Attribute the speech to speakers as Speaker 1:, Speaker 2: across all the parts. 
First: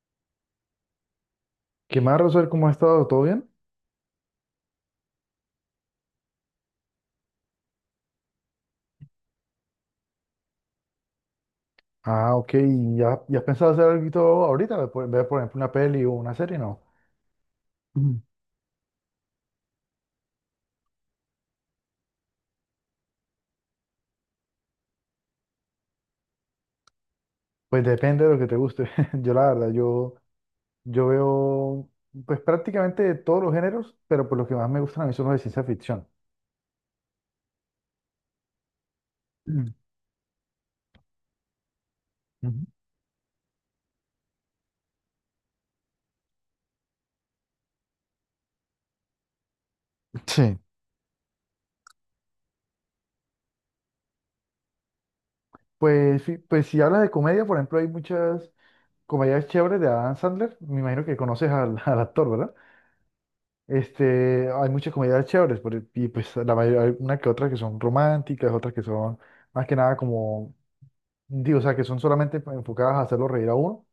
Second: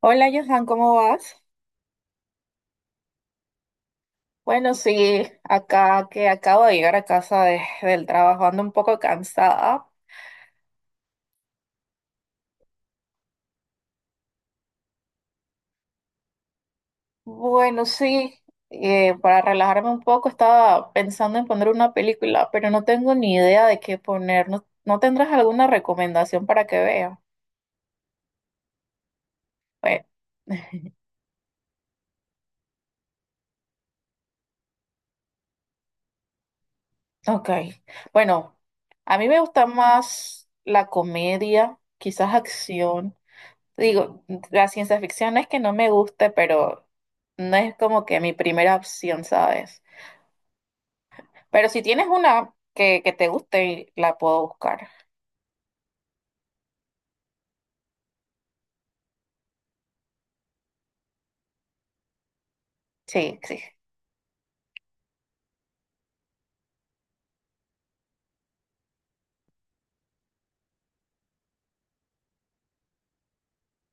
Speaker 1: Hola Johan, ¿cómo vas?
Speaker 2: ¿Qué más, Rosel? ¿Cómo has estado? ¿Todo bien?
Speaker 1: Bueno, sí, acá que acabo de llegar a casa del trabajo, ando un poco cansada.
Speaker 2: Ah, ok. ¿Ya has pensado hacer algo ahorita? Por por ejemplo, una peli o una serie, ¿no?
Speaker 1: Bueno,
Speaker 2: Mm.
Speaker 1: sí, para relajarme un poco estaba pensando en poner una película, pero no tengo ni idea de qué poner. ¿No tendrás alguna recomendación para que vea?
Speaker 2: Pues depende de lo que te guste. Yo, la verdad,
Speaker 1: Bueno,
Speaker 2: yo, yo veo pues prácticamente de todos los géneros, pero por lo que más me gustan a mí son los de ciencia ficción.
Speaker 1: ok. Bueno, a mí me gusta
Speaker 2: Mm,
Speaker 1: más la comedia, quizás
Speaker 2: ujú.
Speaker 1: acción. Digo, la ciencia ficción no es que no me guste, pero no es como que mi primera opción, ¿sabes?
Speaker 2: Sí.
Speaker 1: Pero si tienes una que te guste, la puedo buscar.
Speaker 2: Pues, sí, pues si hablas de comedia, por ejemplo, hay muchas comedias chéveres de Adam Sandler. Me imagino que conoces al, al actor, ¿verdad?
Speaker 1: Sí, sí.
Speaker 2: Este, hay muchas comedias chéveres, y pues la mayoría, hay una que otra que son románticas, otras que son más que nada como, digo, o sea, que son solamente enfocadas a hacerlo reír a uno,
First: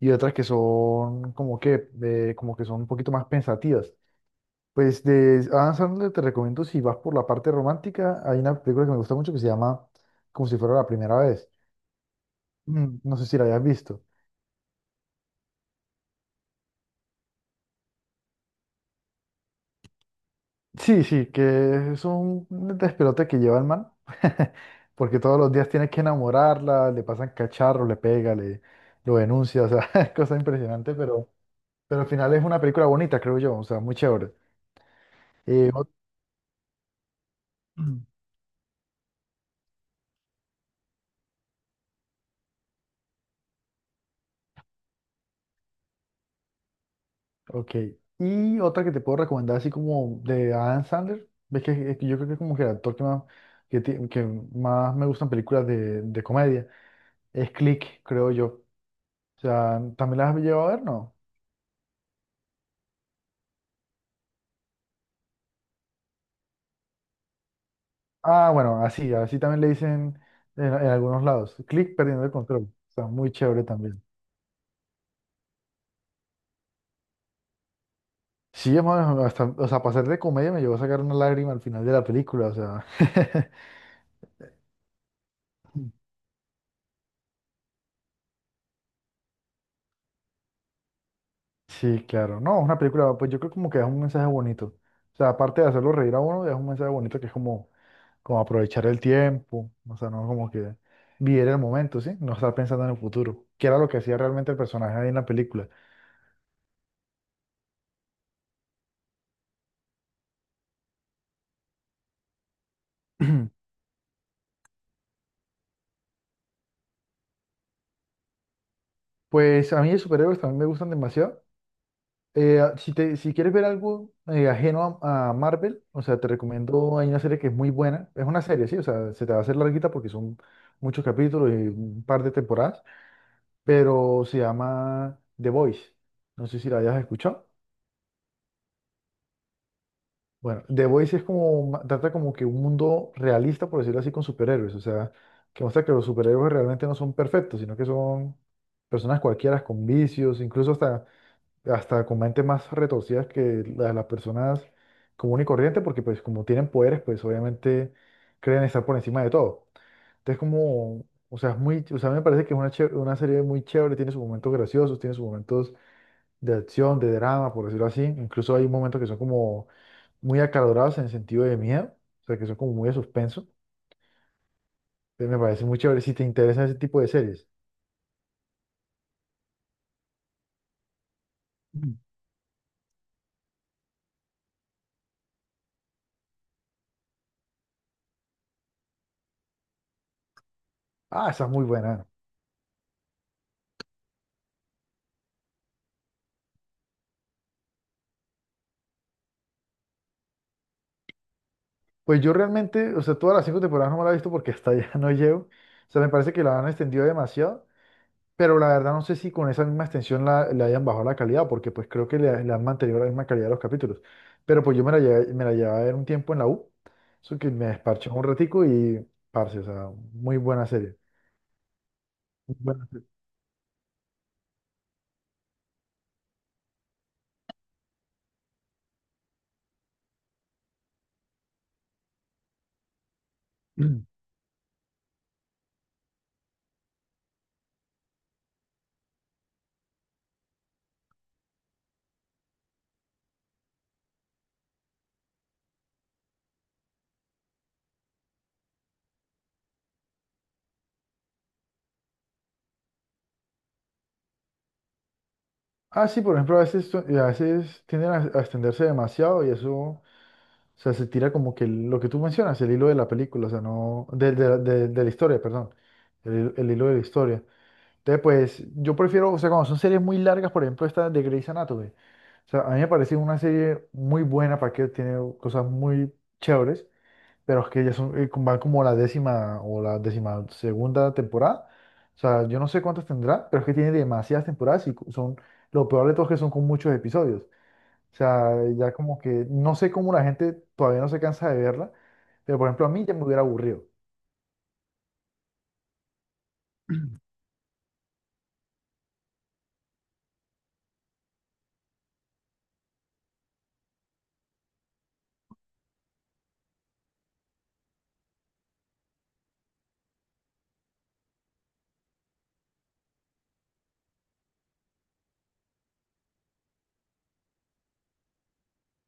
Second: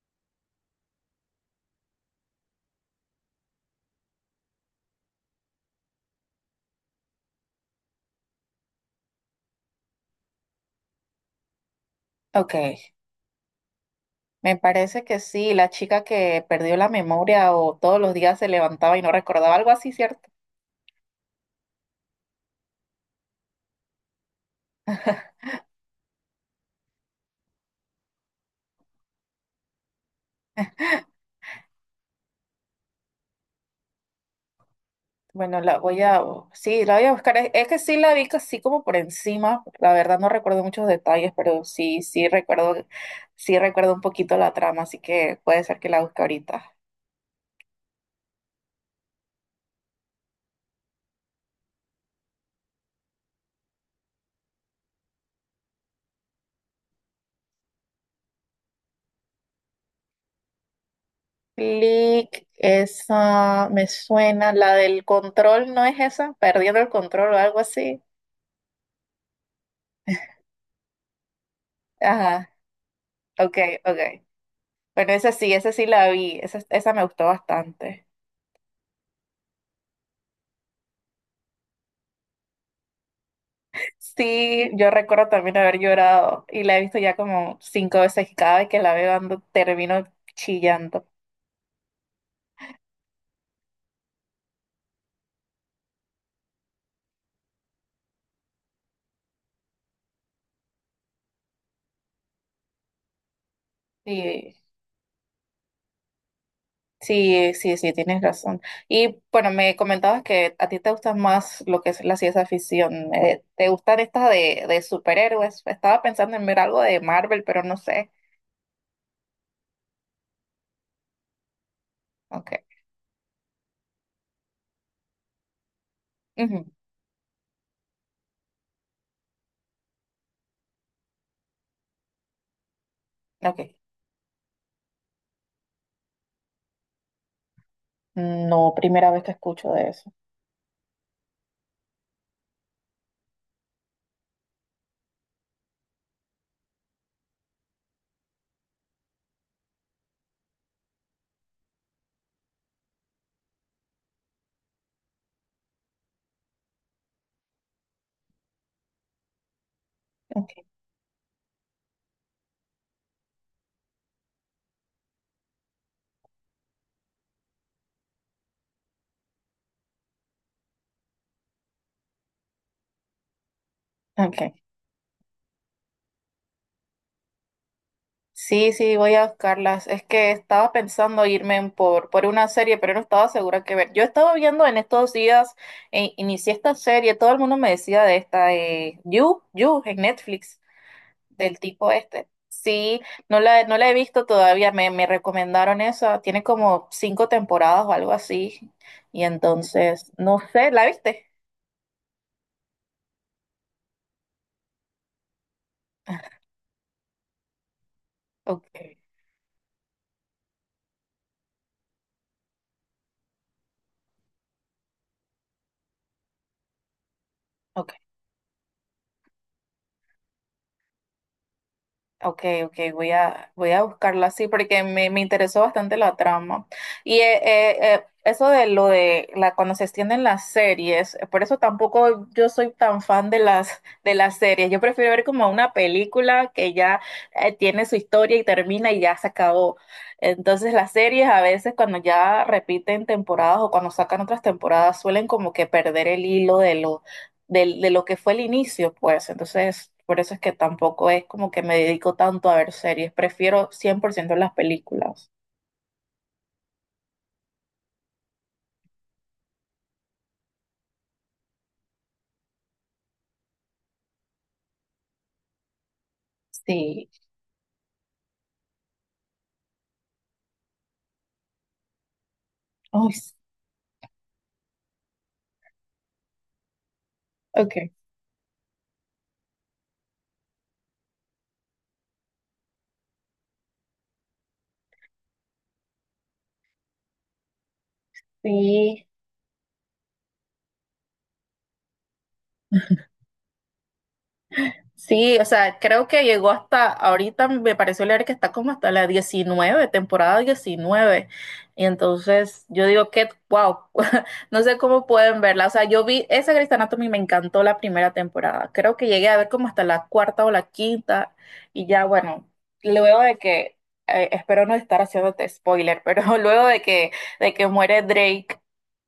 Speaker 2: y otras que son como que son un poquito más pensativas. Pues de Adam Sandler te recomiendo, si vas por la parte romántica, hay una película que me gusta mucho que se llama Como si fuera la primera vez.
Speaker 1: Ok.
Speaker 2: Mm, no sé si la hayas visto.
Speaker 1: Me parece que sí, la chica que perdió la memoria o todos los días se levantaba y no recordaba algo así, ¿cierto?
Speaker 2: Sí, sí, que es un despelote que lleva el man, porque todos los días tiene que enamorarla, le pasan cacharros, le pega, le lo denuncia, o sea, es cosa impresionante, pero al final es una película bonita, creo yo, o sea, muy chévere.
Speaker 1: Bueno,
Speaker 2: Eh,
Speaker 1: la
Speaker 2: ot-
Speaker 1: voy a, sí, la voy a buscar. Es que sí la vi casi como por encima. La verdad no recuerdo muchos detalles, pero sí recuerdo un poquito la trama, así que puede ser que la busque ahorita.
Speaker 2: ok, y otra que te puedo recomendar, así como de Adam Sandler, ves que, es que yo creo que es como que el actor que más, que más me gustan películas de comedia, es Click, creo yo. O sea, ¿también las has llevado a ver, no?
Speaker 1: Click, esa me suena, la del control, ¿no es esa? Perdiendo el control o algo así.
Speaker 2: Ah, bueno, así, así también le dicen en algunos lados. Click perdiendo el
Speaker 1: Ajá,
Speaker 2: control. Está muy
Speaker 1: ok,
Speaker 2: chévere
Speaker 1: ok.
Speaker 2: también.
Speaker 1: Bueno, esa sí la vi, esa me gustó bastante.
Speaker 2: Sí, hermano, hasta, o sea, para ser de comedia me llevó a sacar una lágrima al final de la película, o sea.
Speaker 1: Sí, yo recuerdo también haber llorado y la he visto ya como cinco veces y cada vez que la veo ando termino chillando.
Speaker 2: Sí, claro. No, una película, pues yo creo como que es un mensaje bonito. O sea, aparte de hacerlo reír a uno, es un mensaje bonito que es como, como aprovechar el tiempo, o sea, no como que vivir el momento, ¿sí? No estar pensando en el futuro, que era lo que hacía realmente
Speaker 1: Sí,
Speaker 2: el personaje ahí en la película.
Speaker 1: sí, sí, sí, tienes razón. Y bueno, me comentabas que a ti te gusta más lo que es la ciencia ficción. ¿Te gustan estas de superhéroes? Estaba pensando en ver algo de Marvel, pero no sé.
Speaker 2: Pues a mí los superhéroes también me gustan demasiado.
Speaker 1: Ok.
Speaker 2: Si quieres ver algo ajeno a Marvel, o sea, te
Speaker 1: Ujú,
Speaker 2: recomiendo, hay una serie que es muy buena, es una serie, sí, o sea, se te va a hacer larguita porque son muchos capítulos y un par de temporadas,
Speaker 1: ok.
Speaker 2: pero se llama The Voice, no sé si la hayas escuchado.
Speaker 1: No, primera vez que escucho de eso.
Speaker 2: Bueno, The Voice es como, trata como que un mundo realista, por decirlo así, con superhéroes, o sea, que muestra que los superhéroes realmente no son perfectos, sino que son personas cualquiera con vicios, incluso hasta hasta con mentes más retorcidas de las personas común y corriente, porque pues como tienen poderes, pues obviamente creen estar por encima de todo. Entonces
Speaker 1: Ok.
Speaker 2: como, o sea, es muy, o sea, a mí me parece que es una, una serie muy chévere, tiene sus momentos graciosos, tiene sus momentos de acción, de drama, por decirlo así. Incluso hay momentos que son como muy acalorados en el sentido de miedo, o sea, que son como muy de suspenso.
Speaker 1: Ok.
Speaker 2: Entonces me parece muy chévere si te interesa ese tipo de series.
Speaker 1: Sí, sí, voy a buscarlas. Es que estaba pensando irme en
Speaker 2: Mm.
Speaker 1: por, por una serie, pero no estaba segura qué ver. Yo estaba viendo en estos días, inicié esta serie, todo el mundo me decía de esta, You, You, en Netflix,
Speaker 2: Ah, esa es
Speaker 1: del
Speaker 2: muy
Speaker 1: tipo
Speaker 2: buena.
Speaker 1: este. Sí, no la he visto todavía, me recomendaron esa, tiene como cinco temporadas o algo así. Y entonces, no sé, ¿la viste?
Speaker 2: Pues yo realmente, o sea, todas las cinco temporadas no me la he visto porque hasta allá no llego. O sea, me parece que la han extendido demasiado, pero la
Speaker 1: Ok,
Speaker 2: verdad no sé si con esa misma extensión la, le hayan bajado la calidad, porque pues creo que le han mantenido la misma calidad a los capítulos. Pero pues yo me la llevé a ver un tiempo en la U, eso que me
Speaker 1: ok.
Speaker 2: desparché un ratico y, parce, o sea, muy buena serie.
Speaker 1: Ok,
Speaker 2: Muy
Speaker 1: ok,
Speaker 2: buena.
Speaker 1: voy a buscarla así porque me interesó bastante la trama. Y eso de lo de la, cuando se extienden las series, por eso tampoco yo soy tan fan de de las series. Yo prefiero ver como una película que ya tiene su historia y termina y ya se acabó. Entonces las series a veces cuando ya repiten temporadas o cuando sacan otras temporadas suelen como que perder el hilo de lo que fue el inicio, pues. Entonces, por eso es que tampoco es como que me dedico tanto a ver series. Prefiero cien por ciento las películas.
Speaker 2: Ah, sí, por ejemplo, a veces, a veces tienden a extenderse demasiado y eso. O sea, se tira como que lo que tú mencionas, el hilo de la película, o sea, no, de la historia, perdón, el hilo de la
Speaker 1: Sí,
Speaker 2: historia. Entonces, pues, yo prefiero, o sea, cuando son series muy largas, por ejemplo, esta de Grey's Anatomy, o sea, a mí me
Speaker 1: ay,
Speaker 2: parece
Speaker 1: s-
Speaker 2: una serie muy buena para que tiene cosas muy chéveres, pero es que
Speaker 1: ok,
Speaker 2: ya son, van como la décima o la décima segunda temporada, o sea, yo no sé cuántas tendrá, pero es que tiene demasiadas temporadas y son, lo peor de todo es que son con muchos episodios. O sea, ya
Speaker 1: sí.
Speaker 2: como que no sé cómo la gente todavía no se cansa de verla, pero por ejemplo a mí ya me hubiera aburrido.
Speaker 1: Sí, o sea, creo que llegó hasta ahorita, me pareció leer que está como hasta la 19, temporada 19. Y entonces yo digo que wow, no sé cómo pueden verla. O sea, yo vi esa Grey's Anatomy, me encantó la primera temporada. Creo que llegué a ver como hasta la cuarta o la quinta. Y ya, bueno, luego de que, espero no estar haciéndote spoiler, pero luego de que muere Drake,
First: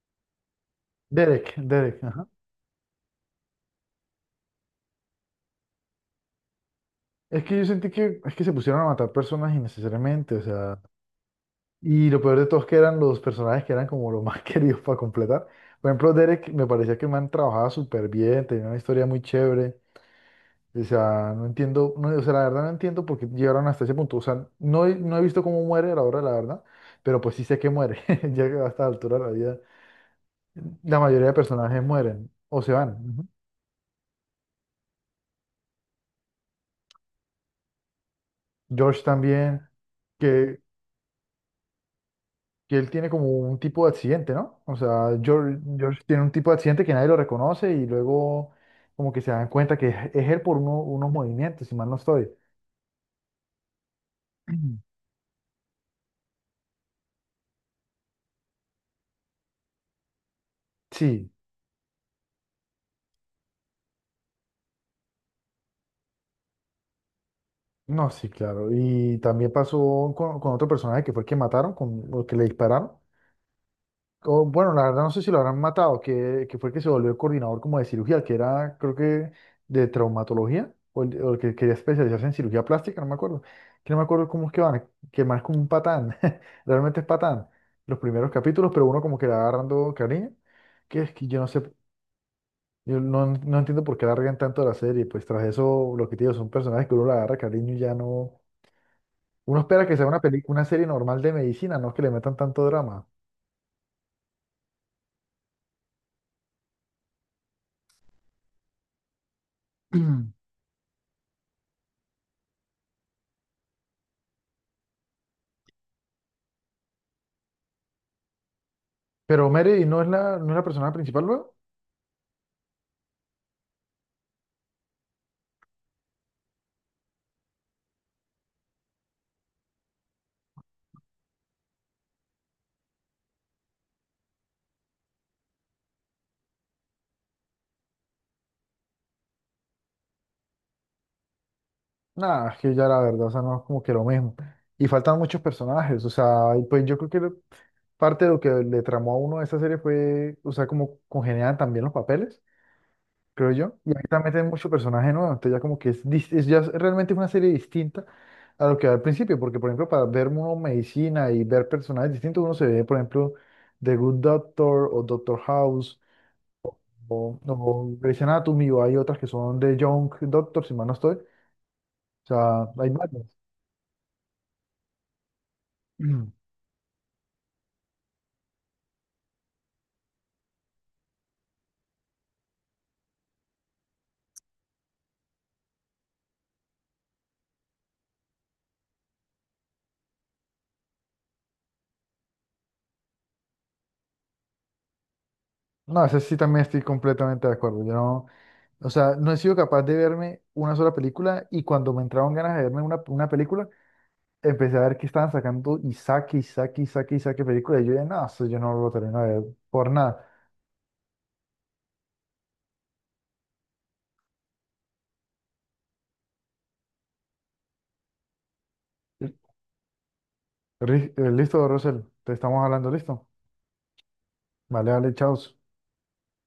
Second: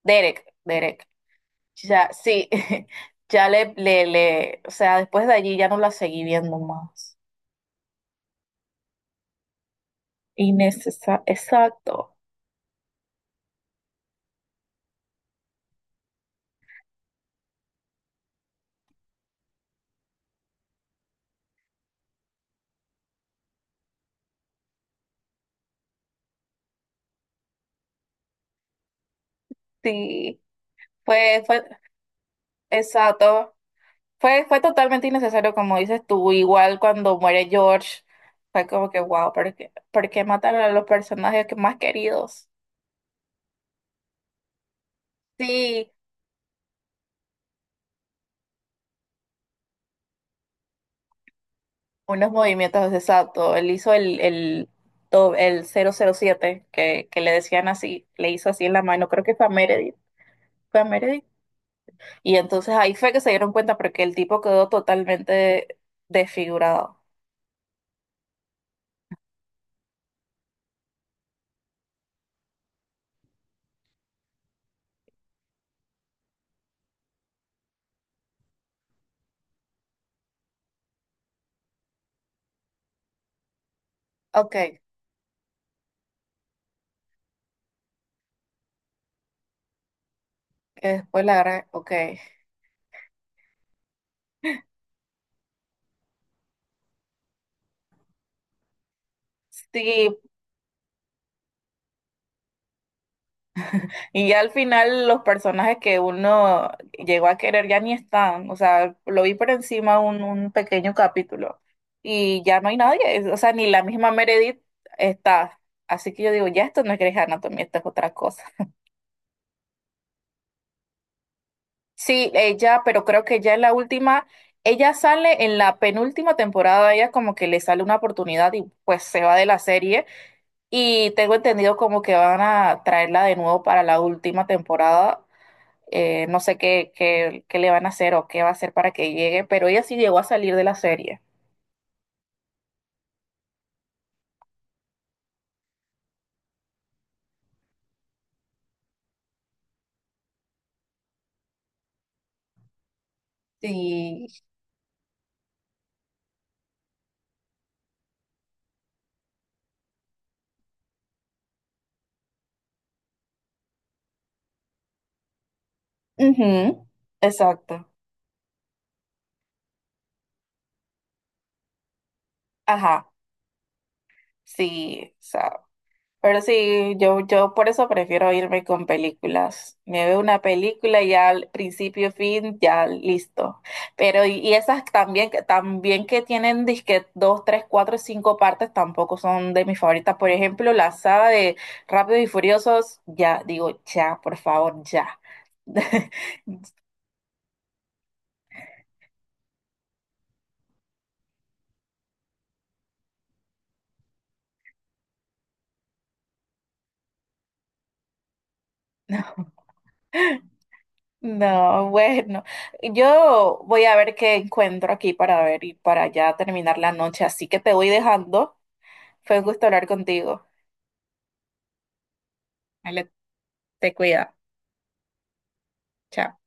Speaker 1: Derek, Derek.
Speaker 2: Derek,
Speaker 1: Ya,
Speaker 2: ajá.
Speaker 1: sí, ya o sea, después de allí ya no la seguí viendo más.
Speaker 2: Es que yo sentí que es que se pusieron a matar personas innecesariamente, o sea,
Speaker 1: Innecesario,
Speaker 2: y
Speaker 1: exacto,
Speaker 2: lo peor de todo es que eran los personajes que eran como los más queridos para completar. Por ejemplo, Derek me parecía que el man trabajaba súper bien, tenía una historia muy chévere. O sea, no entiendo, no, o sea, la verdad no entiendo por qué llegaron hasta ese punto. O sea, no, no he visto cómo muere a la hora de la verdad, pero pues sí sé que muere, ya que a esta altura de la vida
Speaker 1: sí,
Speaker 2: la mayoría de
Speaker 1: fue, fue,
Speaker 2: personajes mueren o se van. Ujú.
Speaker 1: exacto, fue totalmente innecesario, como dices tú, igual cuando muere George, fue como que
Speaker 2: George
Speaker 1: wow,
Speaker 2: también,
Speaker 1: ¿por qué mataron
Speaker 2: que,
Speaker 1: a los personajes que más queridos?
Speaker 2: que él tiene como un tipo de accidente, ¿no? O sea,
Speaker 1: Sí,
Speaker 2: George tiene un tipo de accidente que nadie lo reconoce y luego como que se dan cuenta que es él por unos movimientos, si mal no estoy.
Speaker 1: unos movimientos, exacto, él hizo
Speaker 2: Ujú.
Speaker 1: el 007 que le decían así, le hizo así en la mano, creo que fue a Meredith, fue a Meredith.
Speaker 2: Sí,
Speaker 1: Y entonces ahí fue que se dieron cuenta porque el tipo quedó totalmente desfigurado.
Speaker 2: no, sí, claro. Y también pasó con otro personaje que fue el que mataron, con, o que le dispararon. O, bueno, la verdad no sé si lo habrán matado, que fue el que se volvió el coordinador como de cirugía, que era, creo que, de traumatología, o el que quería especializarse en cirugía plástica, no me acuerdo. Que no me acuerdo cómo
Speaker 1: Ok,
Speaker 2: es que
Speaker 1: que
Speaker 2: van, que más como un patán, realmente es patán, los primeros capítulos, pero uno como que le va agarrando cariño, que es
Speaker 1: después
Speaker 2: que
Speaker 1: la
Speaker 2: yo no sé,
Speaker 1: gran... ok.
Speaker 2: yo no, no entiendo por qué la regan tanto la serie, pues tras eso, lo que te digo, son personajes que uno le agarra cariño y ya no. Uno espera que sea
Speaker 1: Sí,
Speaker 2: una película, una serie normal de medicina, no que le metan tanto drama.
Speaker 1: y ya al final los personajes que uno llegó a querer ya ni están. O sea, lo vi por encima un pequeño capítulo y ya no hay nadie. O sea, ni la misma Meredith está. Así que yo digo, ya esto no es Grey's Anatomy, esto es otra cosa.
Speaker 2: Pero Mary no es la, no es la personaje principal, luego.
Speaker 1: Sí, ella, pero creo que ya en la última, ella sale en la penúltima temporada, ella como que le sale una oportunidad y pues se va de la serie y tengo entendido como que van a traerla de nuevo para la última temporada. No sé qué le van a hacer o qué va a hacer para que llegue, pero ella sí llegó a salir de la serie.
Speaker 2: Nada, es que ya la verdad, o sea, no es como que lo mismo. Y faltan muchos personajes, o sea, y pues yo creo que parte de lo que le tramó a uno de esa serie fue, o sea, como congeniaban también los papeles, creo yo. Y ahí también
Speaker 1: Sí.
Speaker 2: meten muchos personajes nuevos, entonces ya como que es, ya es realmente una serie distinta a lo que era al principio, porque por ejemplo, para ver uno medicina y ver personajes distintos, uno se ve, por ejemplo, The Good Doctor o Doctor House
Speaker 1: Ujú, exacto.
Speaker 2: o Grey's Anatomy, o hay otras que son de Young Doctor, si mal no estoy. O sea, hay
Speaker 1: Ajá.
Speaker 2: varios.
Speaker 1: Sí, o sea, pero sí, yo por eso prefiero irme con películas. Me veo una película y ya al principio, fin, ya listo. Pero y esas también, también que tienen disque dos, tres, cuatro, cinco partes tampoco son de mis favoritas. Por ejemplo, la saga de Rápidos y Furiosos, ya digo, ya, por favor, ya.
Speaker 2: No, ese sí también estoy completamente de acuerdo. Yo no, o sea, no he sido capaz de verme una sola película y cuando me entraron ganas de verme una película, empecé a ver que estaban sacando y saque y saque y saque y saque película. Y yo dije, no, eso yo no lo termino de ver por nada.
Speaker 1: No, bueno, yo voy a ver qué encuentro aquí para ver y para ya terminar la noche. Así que te voy dejando. Fue un gusto hablar contigo.
Speaker 2: Listo, Rosel, te estamos hablando,
Speaker 1: Ale,
Speaker 2: listo.
Speaker 1: te cuida.
Speaker 2: Vale, vale, chao.
Speaker 1: Chao.